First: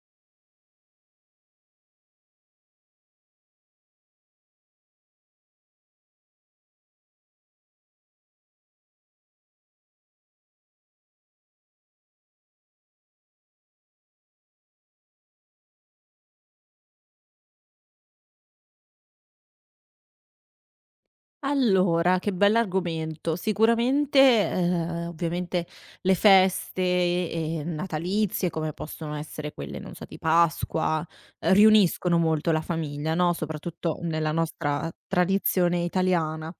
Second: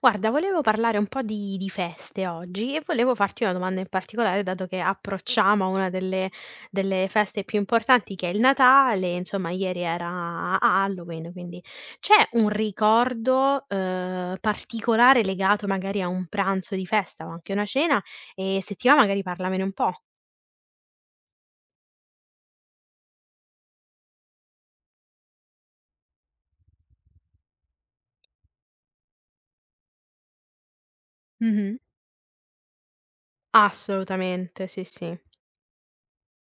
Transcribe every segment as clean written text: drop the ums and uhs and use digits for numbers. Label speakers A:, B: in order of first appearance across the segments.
A: Guarda, volevo parlare un po' di feste oggi e volevo farti una domanda in particolare, dato che approcciamo a una delle feste più importanti che è il Natale. Insomma ieri era Halloween, quindi c'è un ricordo, particolare legato magari a un pranzo di festa o anche una cena, e se ti va magari parlamene un po'.
B: Allora, che bell'argomento. Sicuramente, ovviamente le feste, natalizie, come possono essere quelle, non so, di Pasqua,
A: Mh-mh.
B: riuniscono molto la famiglia, no, soprattutto nella
A: Assolutamente, sì,
B: nostra
A: sì.
B: tradizione italiana.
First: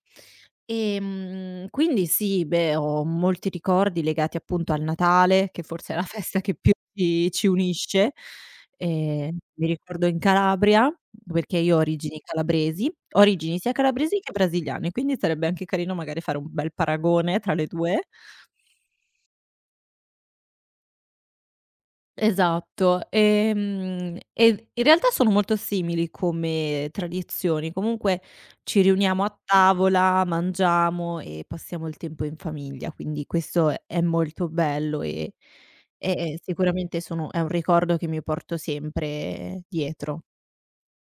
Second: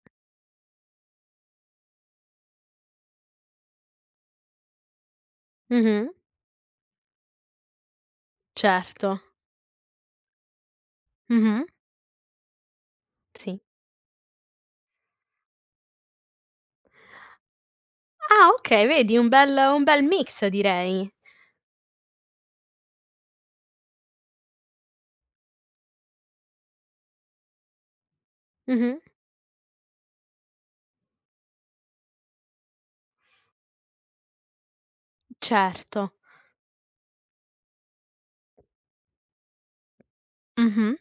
B: Quindi sì, beh, ho molti ricordi legati appunto al Natale, che forse è la
A: Mh-mh.
B: festa che più ci unisce.
A: Certo.
B: Mi ricordo in Calabria, perché
A: Mh-mh.
B: io ho origini calabresi, ho
A: Sì.
B: origini sia calabresi che brasiliane, quindi sarebbe anche carino magari fare un bel paragone tra le 2.
A: Ah, okay, vedi un bel mix direi.
B: Esatto, e in realtà sono molto simili come tradizioni, comunque ci
A: Mh-mh.
B: riuniamo a tavola, mangiamo e passiamo il tempo in famiglia, quindi questo è molto bello e e
A: Certo.
B: e sicuramente sono è un ricordo che mi porto sempre dietro.
A: Mh-mh.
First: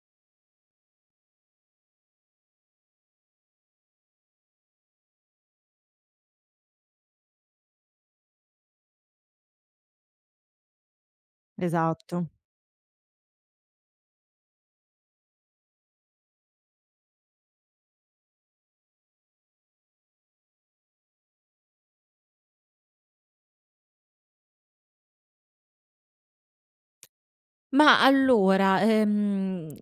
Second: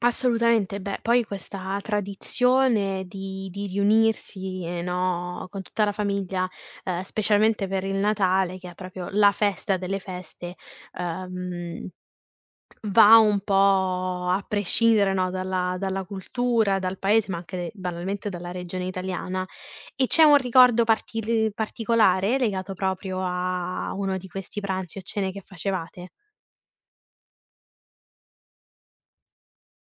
A: Assolutamente. Beh, poi questa tradizione di riunirsi, no, con tutta la famiglia, specialmente per il Natale, che è proprio la festa delle feste, ehm,
B: Esatto.
A: va un po' a prescindere, no, dalla cultura, dal paese, ma anche banalmente dalla regione italiana. E c'è un ricordo partili particolare legato proprio a uno di questi pranzi o cene che facevate?
B: Ma allora,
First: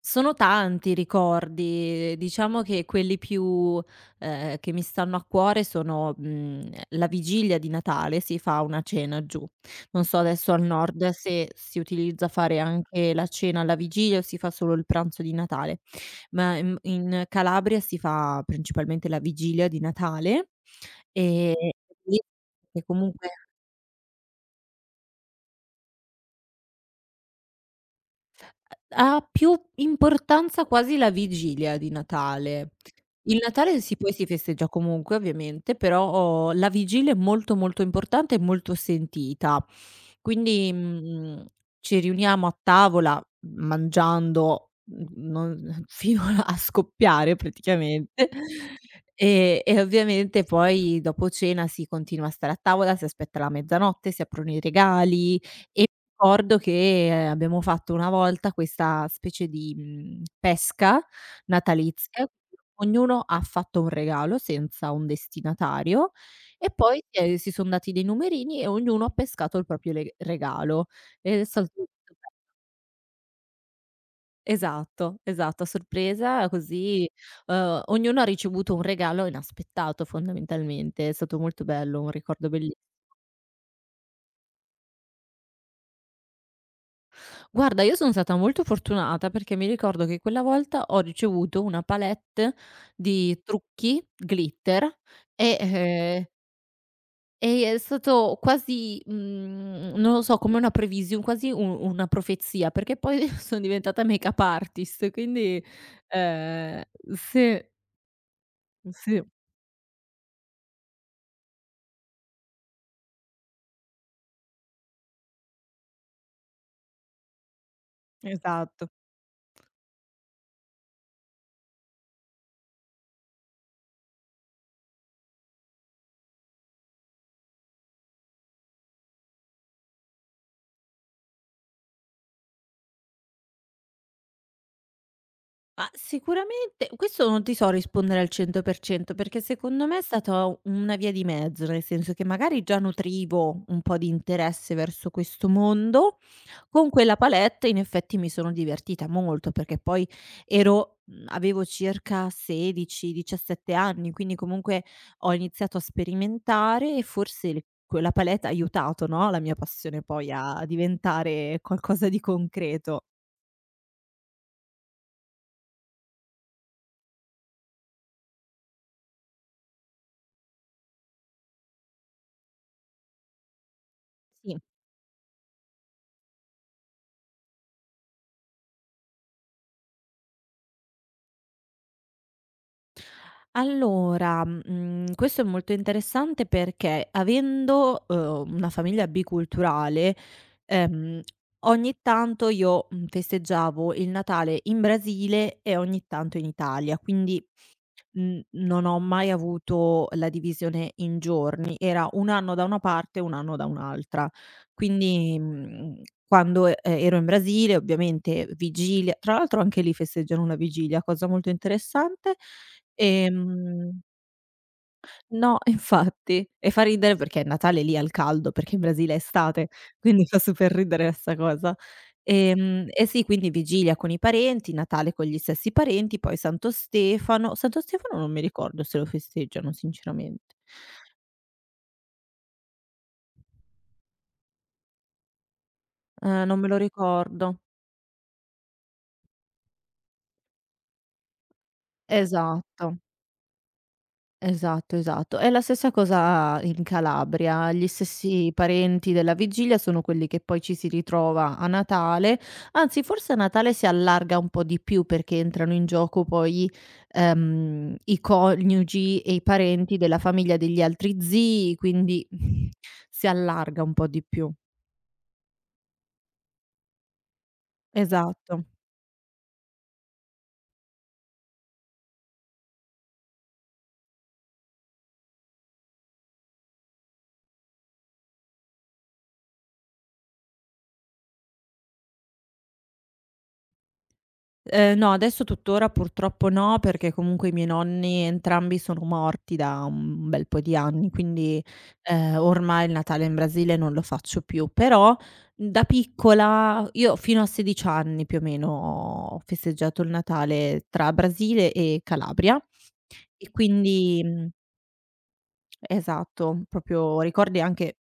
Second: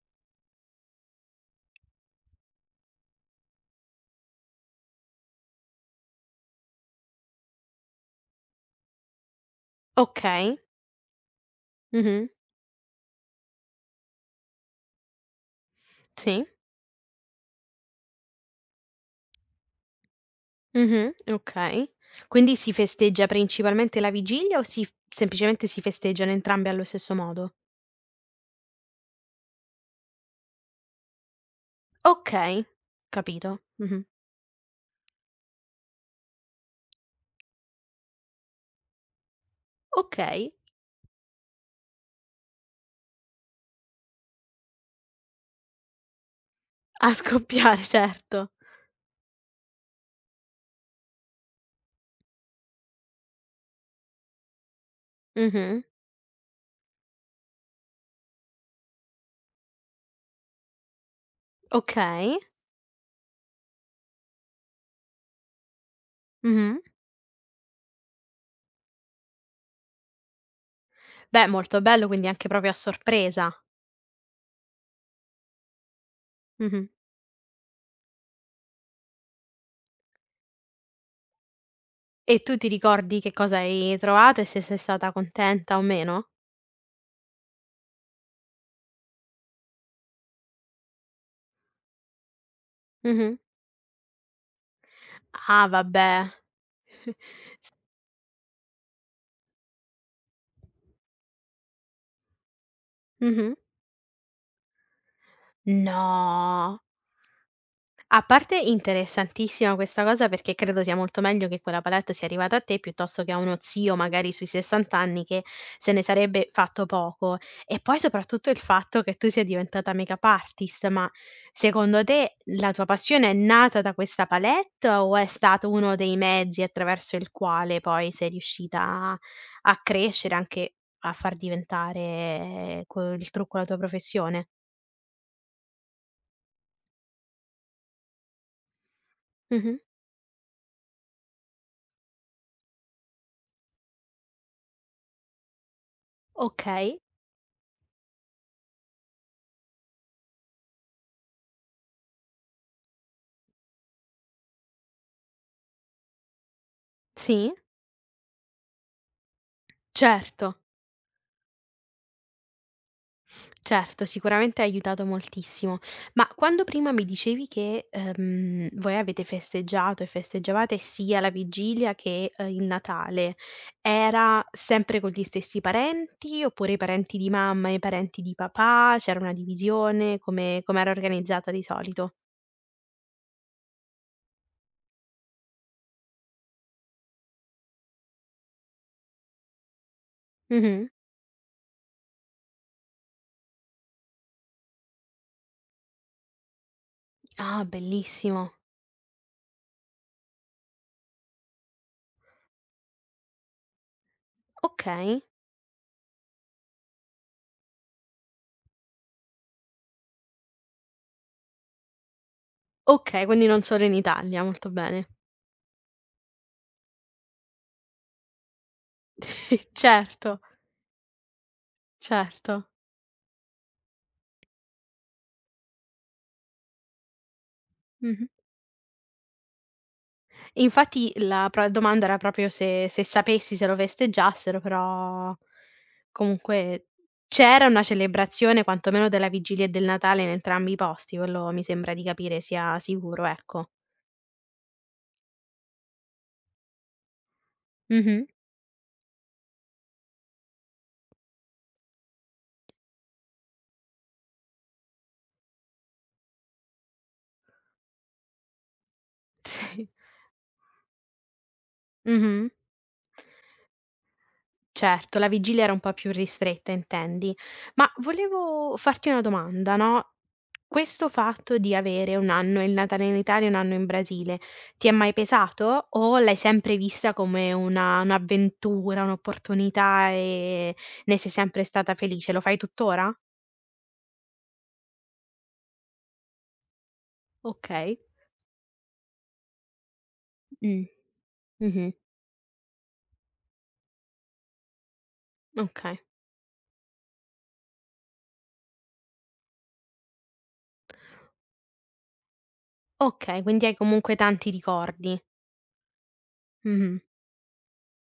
B: sono tanti i ricordi, diciamo che quelli più, che mi stanno a cuore sono, la vigilia di Natale si fa una cena giù. Non so adesso
A: Okay.
B: al nord se si
A: Mh-mh.
B: utilizza fare anche la cena alla vigilia o si fa solo il pranzo di Natale,
A: Sì.
B: ma in Calabria si fa principalmente la vigilia di Natale,
A: Mh-mh,
B: ehm,
A: okay.
B: lì,
A: Quindi si
B: che
A: festeggia
B: comunque
A: principalmente la vigilia o si f semplicemente si festeggiano entrambe allo stesso modo?
B: ha più importanza quasi la vigilia di
A: Okay,
B: Natale. Il
A: capito.
B: Natale sì,
A: Mh-mh.
B: poi si festeggia comunque ovviamente, però oh, la vigilia è molto, molto importante e molto sentita.
A: Okay.
B: Quindi, ci riuniamo a tavola, mangiando, non fino a
A: A
B: scoppiare
A: scoppiare,
B: praticamente
A: certo.
B: e ovviamente poi dopo cena si continua a stare a tavola, si aspetta la mezzanotte, si aprono i regali
A: Mh-mh.
B: e ricordo che abbiamo fatto una volta questa specie di, pesca natalizia,
A: Okay.
B: ognuno ha fatto un regalo senza un destinatario e
A: Mh-mh.
B: poi si son dati dei numerini e ognuno ha pescato il proprio le regalo. Ed è
A: Beh,
B: stato
A: molto
B: tutto
A: bello,
B: be-
A: quindi anche proprio a sorpresa.
B: esatto, esatto, a sorpresa
A: Mh-mh.
B: così, ognuno ha ricevuto un regalo inaspettato fondamentalmente. È stato molto bello, un
A: E
B: ricordo
A: tu ti
B: belli
A: ricordi che cosa hai trovato e se sei stata contenta o meno?
B: guarda, io sono stata molto fortunata perché mi ricordo che quella volta ho ricevuto una palette
A: Mh-mh.
B: di trucchi glitter e,
A: Ah, vabbè.
B: eh, e è stato quasi, non lo so, come una prevision quasi un una profezia, perché poi
A: Mh-mh.
B: sono diventata makeup artist, quindi,
A: No!
B: ehm sì,
A: A parte
B: sì,
A: interessantissima questa cosa, perché credo sia molto meglio che quella palette sia arrivata a te piuttosto che a uno zio magari sui 60 anni che se ne sarebbe fatto poco. E poi soprattutto il
B: esatto.
A: fatto che tu sia diventata makeup artist, ma secondo te la tua passione è nata da questa palette o è stato uno dei mezzi attraverso il quale poi sei riuscita a, a crescere, anche a far diventare il trucco la tua professione?
B: Ma sicuramente questo non ti so rispondere al 100% perché
A: Mhm.
B: secondo me è stata una via di mezzo, nel senso che magari già nutrivo un po' di interesse verso questo mondo,
A: Ok,
B: con quella palette in effetti mi sono divertita molto perché poi avevo circa 16, 17 anni, quindi comunque ho iniziato a sperimentare e
A: sì,
B: forse le quella palette ha aiutato, no, la mia passione poi
A: certo.
B: a diventare qualcosa di concreto.
A: Certo, sicuramente ha aiutato moltissimo. Ma quando prima mi dicevi che, voi avete festeggiato e festeggiavate sia la vigilia che, il Natale, era
B: Sì.
A: sempre con gli stessi parenti, oppure i parenti di mamma e i parenti di papà? C'era una divisione? Come com'era organizzata di solito?
B: Allora, questo è molto interessante perché avendo, una famiglia biculturale,
A: Mh-mh.
B: ehm, ogni tanto io, festeggiavo il Natale in Brasile e ogni tanto in Italia, quindi
A: Ah, bellissimo.
B: Non ho mai avuto la divisione in giorni, era 1 anno da una parte e 1 anno da un'altra.
A: Okay.
B: Quindi, quando ero in Brasile ovviamente vigilia, tra l'altro anche lì festeggiano la vigilia, cosa molto interessante.
A: Okay, quindi non solo in
B: ehm
A: Italia, molto bene.
B: No, infatti. E fa ridere perché è Natale lì al caldo, perché in Brasile è estate, quindi fa
A: Certo,
B: super ridere 'sta cosa.
A: certo.
B: E sì, quindi vigilia con i parenti, Natale con gli stessi parenti, poi Santo Stefano
A: Mh-mh.
B: non mi ricordo se lo festeggiano sinceramente.
A: Infatti la pro domanda era proprio se sapessi se lo festeggiassero, però
B: Non me lo
A: comunque
B: ricordo.
A: c'era una celebrazione quantomeno della vigilia e del Natale in entrambi i posti, quello mi sembra di capire sia
B: Esatto.
A: sicuro, ecco.
B: Esatto, esatto. È la stessa cosa in Calabria, gli
A: Mh-mh.
B: stessi parenti della vigilia sono quelli che poi ci si ritrova a Natale, anzi forse a Natale si allarga un po' di più perché entrano in gioco poi, i coniugi e i
A: Sì.
B: parenti della famiglia degli altri zii, quindi
A: Mh-mh.
B: si allarga un po' di più.
A: Certo, la vigilia era un po' più ristretta intendi. Ma
B: Esatto.
A: volevo farti una domanda, no, questo fatto di avere 1 anno il Natale in Italia e 1 anno in Brasile, ti è mai pesato o l'hai sempre vista come una un'avventura, un'opportunità e ne sei sempre stata felice? Lo fai tuttora?
B: No, adesso tutt'ora purtroppo no, perché comunque i miei
A: Okay.
B: nonni entrambi sono morti da un bel po' di
A: Mh.
B: anni, quindi,
A: Mh-mh.
B: ormai il Natale in Brasile non lo faccio più. Però da
A: Okay.
B: piccola io fino a 16 anni più o meno ho festeggiato il Natale tra Brasile e Calabria
A: Okay,
B: e
A: quindi hai comunque
B: quindi
A: tanti ricordi.
B: esatto,
A: Mh-mh.
B: proprio ricordi anche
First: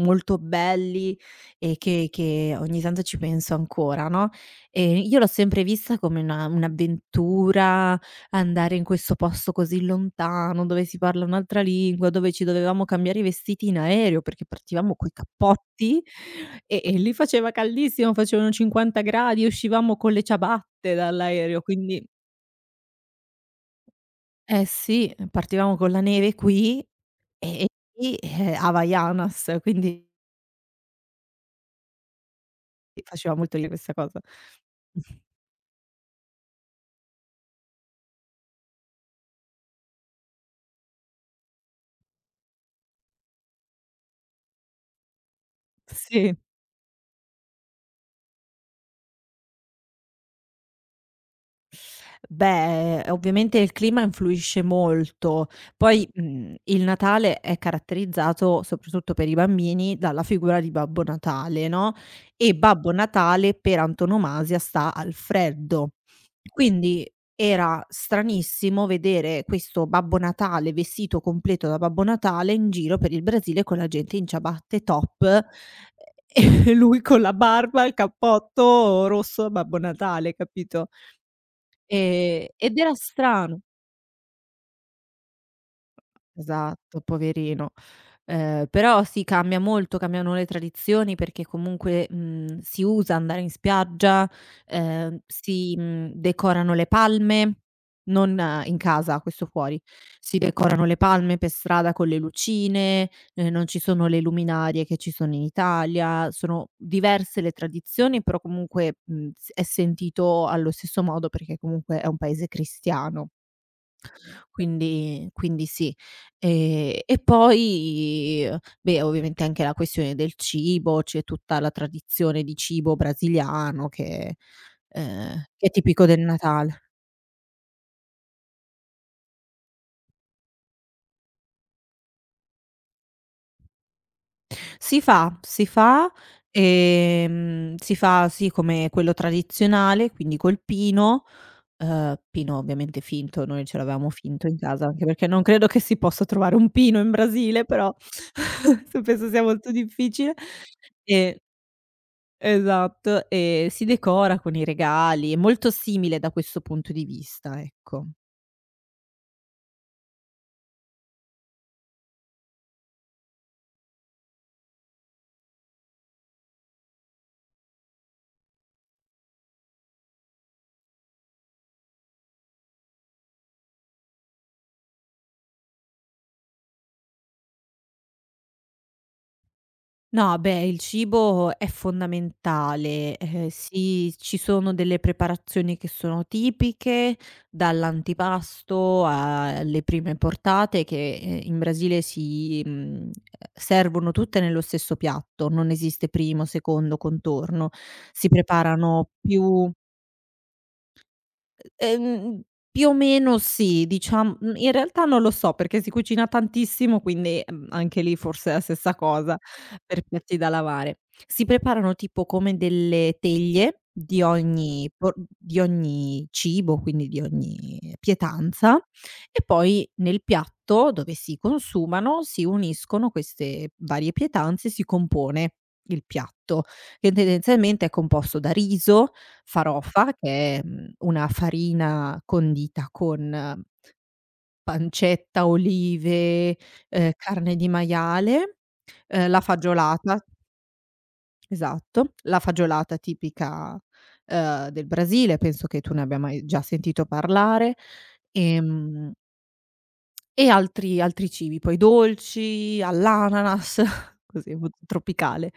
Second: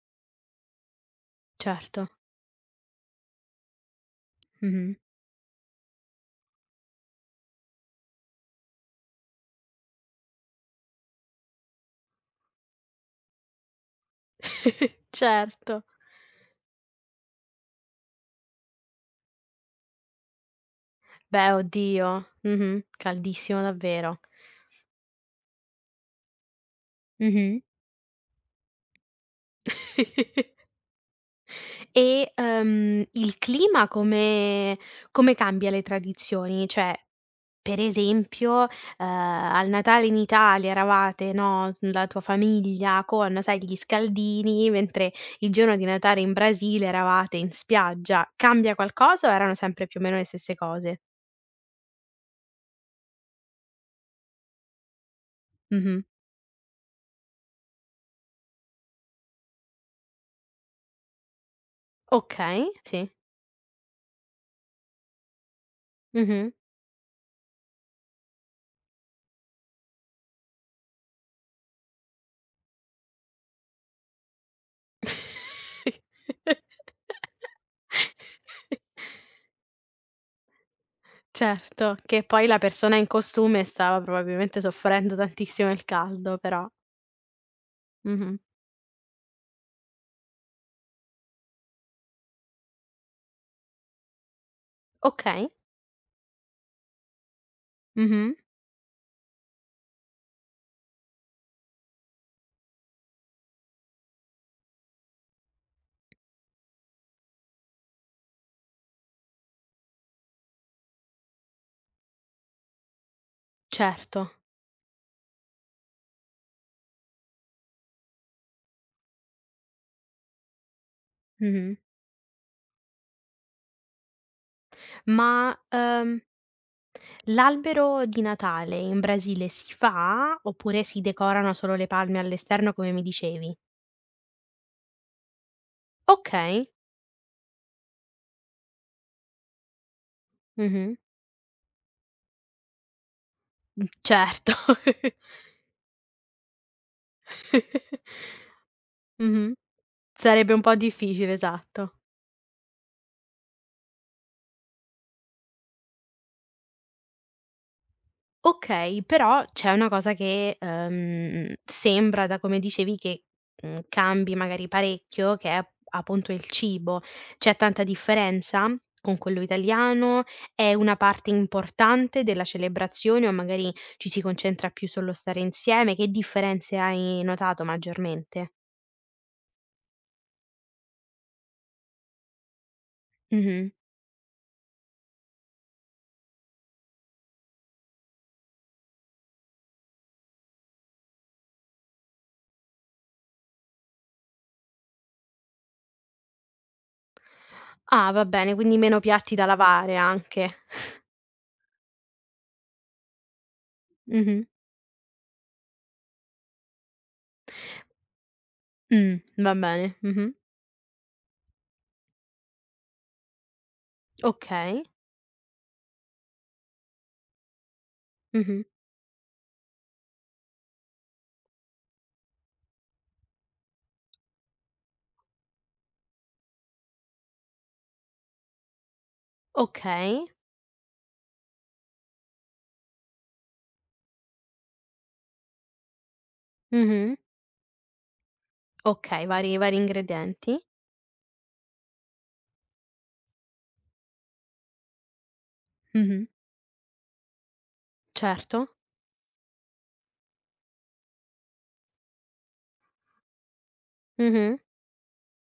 B: molto belli e
A: Certo.
B: che ogni tanto ci penso ancora, no,
A: Mh-mh.
B: io l'ho sempre vista come una un'avventura, andare in questo posto così lontano, dove si parla un'altra lingua, dove ci dovevamo cambiare i vestiti in aereo perché partivamo coi
A: Certo.
B: cappotti e lì faceva caldissimo, facevano 50 gradi, uscivamo con le ciabatte
A: Beh,
B: dall'aereo, quindi
A: oddio. Mh-mh. Caldissimo davvero.
B: eh sì, partivamo con la neve qui
A: Mh-mh.
B: e lì, Havaianas, quindi
A: E,
B: faceva
A: il
B: molto ridere
A: clima
B: questa cosa.
A: come cambia le tradizioni? Cioè, per esempio, al Natale in Italia eravate, no, la tua famiglia con, sai, gli scaldini, mentre il giorno di Natale in
B: Sì.
A: Brasile eravate in spiaggia. Cambia qualcosa o erano sempre più o meno le stesse cose?
B: Beh, ovviamente il clima influisce molto.
A: Mh-mh.
B: Poi, il Natale è caratterizzato, soprattutto per i bambini, dalla figura di Babbo Natale, no, e
A: Okay,
B: Babbo
A: sì.
B: Natale per antonomasia sta al freddo.
A: Mh-mh.
B: Quindi era stranissimo vedere questo Babbo Natale vestito completo da Babbo Natale in giro per il Brasile con la gente in ciabatte top, e lui con la barba, il cappotto rosso da Babbo Natale, capito?
A: Certo, che poi la
B: Ed
A: persona
B: era
A: in
B: strano.
A: costume stava probabilmente soffrendo tantissimo il caldo però.
B: Esatto, poverino.
A: Mh-mh.
B: Però sì, cambia molto, cambiano le tradizioni perché comunque, si usa andare in spiaggia,
A: Okay.
B: si, decorano le palme,
A: Mh-mh.
B: non in casa, questo fuori. Si decorano le palme per strada con le lucine, non ci sono le luminarie che ci sono in Italia, sono diverse le tradizioni, però comunque, s è sentito allo stesso modo perché comunque è un paese cristiano.
A: Certo.
B: Quindi sì. E poi, beh, ovviamente anche la questione del cibo, c'è tutta la
A: Mh-mh.
B: tradizione di cibo brasiliano che ehm,
A: Ma,
B: che è tipico del Natale.
A: l'albero di Natale in Brasile si fa oppure si decorano solo le palme all'esterno come mi dicevi?
B: Si fa, si fa,
A: Okay.
B: si fa sì come quello tradizionale, quindi col
A: Mh-mh.
B: pino, pino ovviamente finto, noi ce l'avevamo finto
A: Certo.
B: in casa, anche perché non credo che si possa trovare un pino in Brasile, però penso sia
A: Mh-mh.
B: molto difficile.
A: Sarebbe un po' difficile,
B: E
A: esatto.
B: Esatto, e si decora con i regali, è molto simile da questo punto di vista, ecco.
A: Okay, però c'è una cosa che, sembra da come dicevi che, cambi magari parecchio, che è ap appunto il cibo. C'è tanta differenza con quello italiano? È una parte importante della celebrazione o magari ci si concentra più sullo stare insieme? Che differenze hai notato maggiormente?
B: No, beh, il cibo è fondamentale.
A: Mh-mh.
B: Sì, ci sono delle preparazioni che sono tipiche, dall'antipasto alle prime portate, che in Brasile si servono tutte nello stesso piatto, non esiste primo, secondo, contorno.
A: Ah, va
B: Si
A: bene, quindi meno
B: preparano
A: piatti da
B: più
A: lavare anche.
B: Ehm, più o meno sì, diciam
A: Mh-mh.
B: in realtà non lo so perché si cucina tantissimo, quindi, anche lì forse è la stessa
A: Mh,
B: cosa
A: va bene.
B: per
A: Mh-mh.
B: piatti da lavare. Si preparano tipo come delle teglie di
A: Okay.
B: ogni por di ogni cibo, quindi di ogni
A: Mh-mh.
B: pietanza, e poi nel piatto dove si consumano si uniscono queste varie pietanze e si compone il piatto, che tendenzialmente è composto da riso, farofa,
A: Okay.
B: che è, una farina condita con pancetta, olive,
A: Mh-mh.
B: carne di maiale,
A: Okay,
B: la
A: vari
B: fagiolata,
A: ingredienti.
B: esatto, la fagiolata tipica, del Brasile, penso che tu ne abbia
A: Mh-mh.
B: mai già sentito parlare,
A: Certo.
B: ehm, e altri cibi, poi dolci, all'ananas, così,
A: Mh-mh.
B: molto tropicale.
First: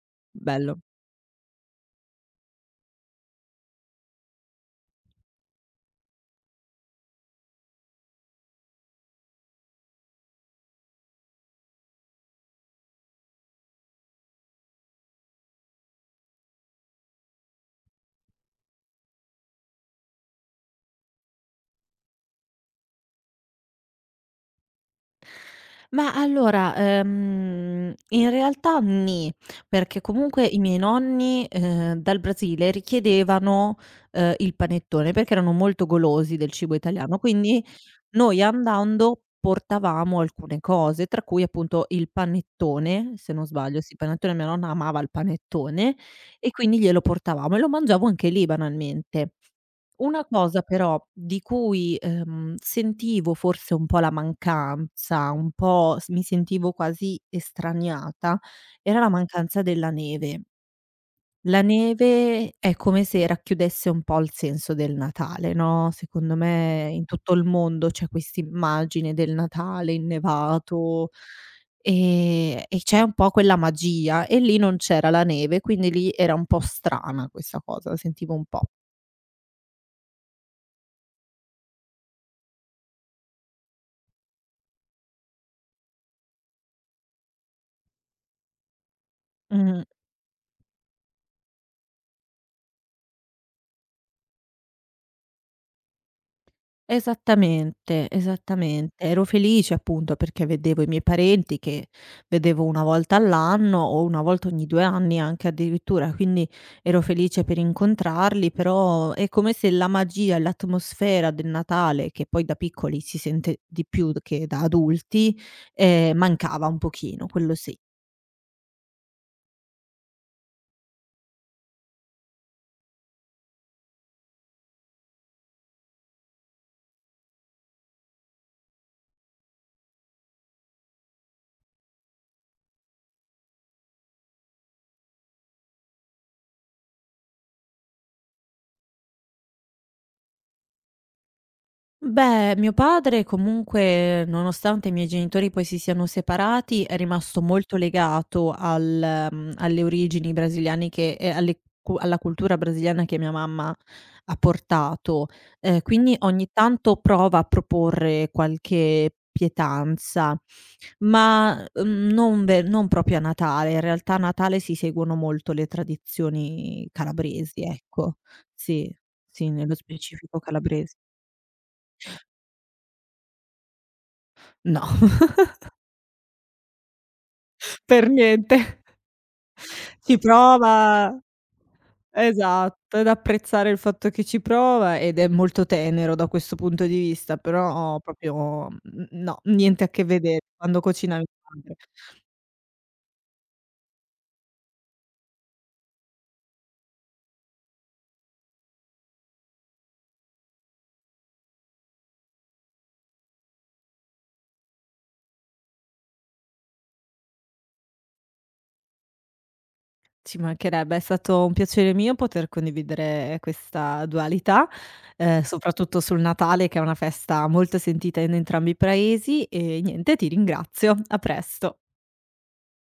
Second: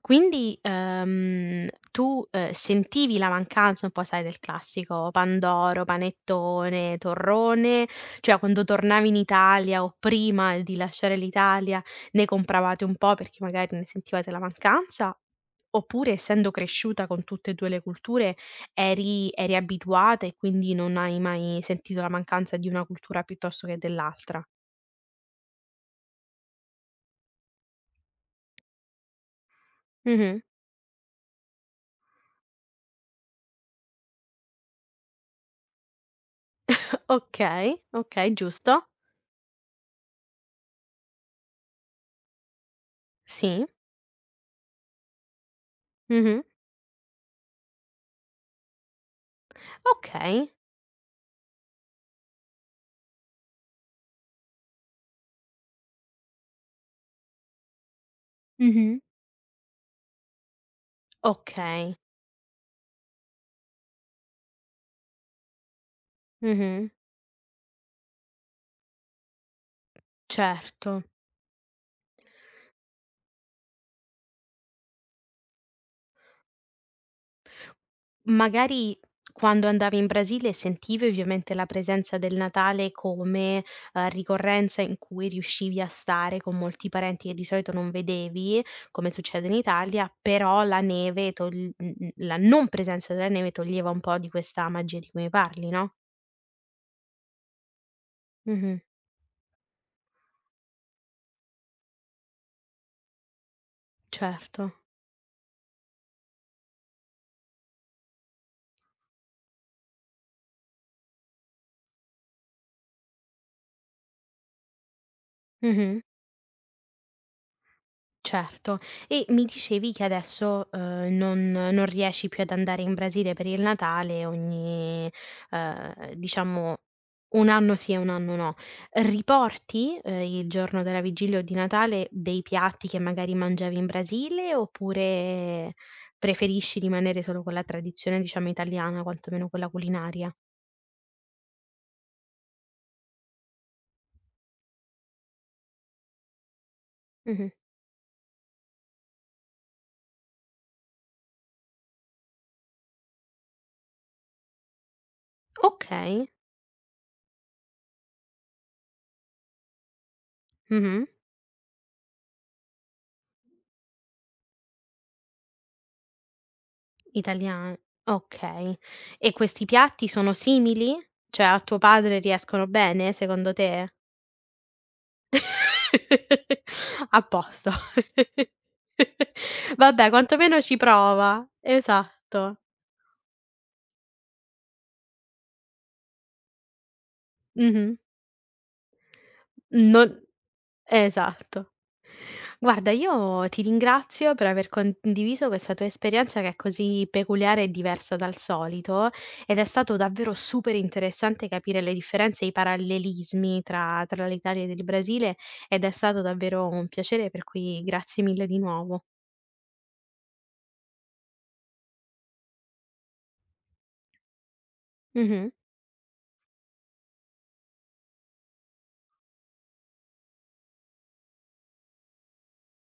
A: Quindi,
B: Bello.
A: tu, sentivi la mancanza un po', sai, del classico pandoro, panettone, torrone? Cioè, quando tornavi in Italia o prima di lasciare l'Italia, ne compravate un po' perché magari ne sentivate la mancanza? Oppure, essendo cresciuta con tutte e 2 le culture, eri abituata e quindi non hai mai sentito la mancanza di una cultura piuttosto che dell'altra?
B: Ma allora, in realtà nì, perché
A: Mh-mh.
B: comunque i miei nonni, dal Brasile richiedevano, il panettone, perché erano molto golosi del cibo italiano, quindi
A: Okay, okay,
B: noi
A: giusto.
B: andando portavamo alcune cose, tra cui appunto il panettone, se non
A: Sì.
B: sbaglio, sì, panettone, mia nonna amava il panettone
A: Mh-mh.
B: e quindi glielo portavamo e lo mangiavo anche lì banalmente. Una
A: Okay.
B: cosa però di cui, sentivo forse un po' la mancanza, un po' s mi sentivo quasi estraniata,
A: Mh-mh.
B: era la mancanza della neve. La
A: Okay.
B: neve è come se racchiudesse un po' il senso del Natale, no, secondo me
A: Mh-mh.
B: in tutto il mondo c'è quest'immagine del Natale
A: Certo.
B: innevato, e c'è un po' quella magia e lì non c'era la neve, quindi lì era un po' strana questa cosa, la sentivo un po'.
A: Magari quando andavi in Brasile sentivi ovviamente la presenza del Natale come, ricorrenza in cui riuscivi a stare con molti parenti che di solito non vedevi, come succede in
B: Mh-mh.
A: Italia, però la neve togl la non presenza della neve toglieva un po' di questa magia di cui mi parli, no?
B: Esattamente,
A: Mh-mh.
B: esattamente. Ero felice appunto perché vedevo i miei parenti che vedevo 1 volta all'anno o 1 volta ogni
A: Certo.
B: 2 anni anche addirittura, quindi ero felice per incontrarli, però è come se la magia e l'atmosfera del Natale, che poi da piccoli si sente di più d che da adulti,
A: Mh-mh.
B: mancava un pochino, quello sì.
A: Certo. E mi dicevi che adesso, non riesci più ad andare in Brasile per il Natale ogni diciamo 1 anno sì e 1 anno no. Riporti, il giorno della vigilia o di Natale dei piatti che magari mangiavi in Brasile, oppure preferisci rimanere solo con la tradizione, diciamo, italiana, quantomeno quella culinaria?
B: Beh, mio padre comunque, nonostante i miei genitori poi si siano separati, è rimasto
A: Mh-mh.
B: molto legato al, alle origini brasiliane che e alle cu alla cultura brasiliana che mia mamma ha portato. Quindi
A: Okay.
B: ogni tanto prova a proporre qualche pietanza,
A: Mh-mh.
B: ma, non proprio a Natale. In realtà a Natale si seguono molto le tradizioni calabresi,
A: Italian
B: ecco.
A: okay.
B: Sì,
A: E
B: sì,
A: questi
B: nello
A: piatti sono
B: specifico calabresi.
A: simili? Cioè a tuo padre riescono bene secondo te?
B: No.
A: A posto.
B: Per niente.
A: Vabbè
B: Ci
A: quantomeno ci
B: prova,
A: prova. Esatto.
B: esatto, è da apprezzare il fatto che ci prova ed è molto tenero da questo punto di vista,
A: Mh-mh.
B: però proprio, no, niente a che
A: Non
B: vedere quando cucina mia
A: Esatto.
B: madre.
A: Guarda, io ti ringrazio per aver condiviso questa tua esperienza che è così peculiare e diversa dal solito ed è stato davvero super interessante capire le differenze e i parallelismi tra, tra l'Italia ed il Brasile ed è stato davvero un piacere, per cui grazie mille di nuovo.
B: Ci mancherebbe, è stato un piacere mio poter condividere questa dualità,
A: Mhm.
B: soprattutto sul Natale che è una festa molto sentita in entrambi i paesi e niente, ti ringrazio. A presto.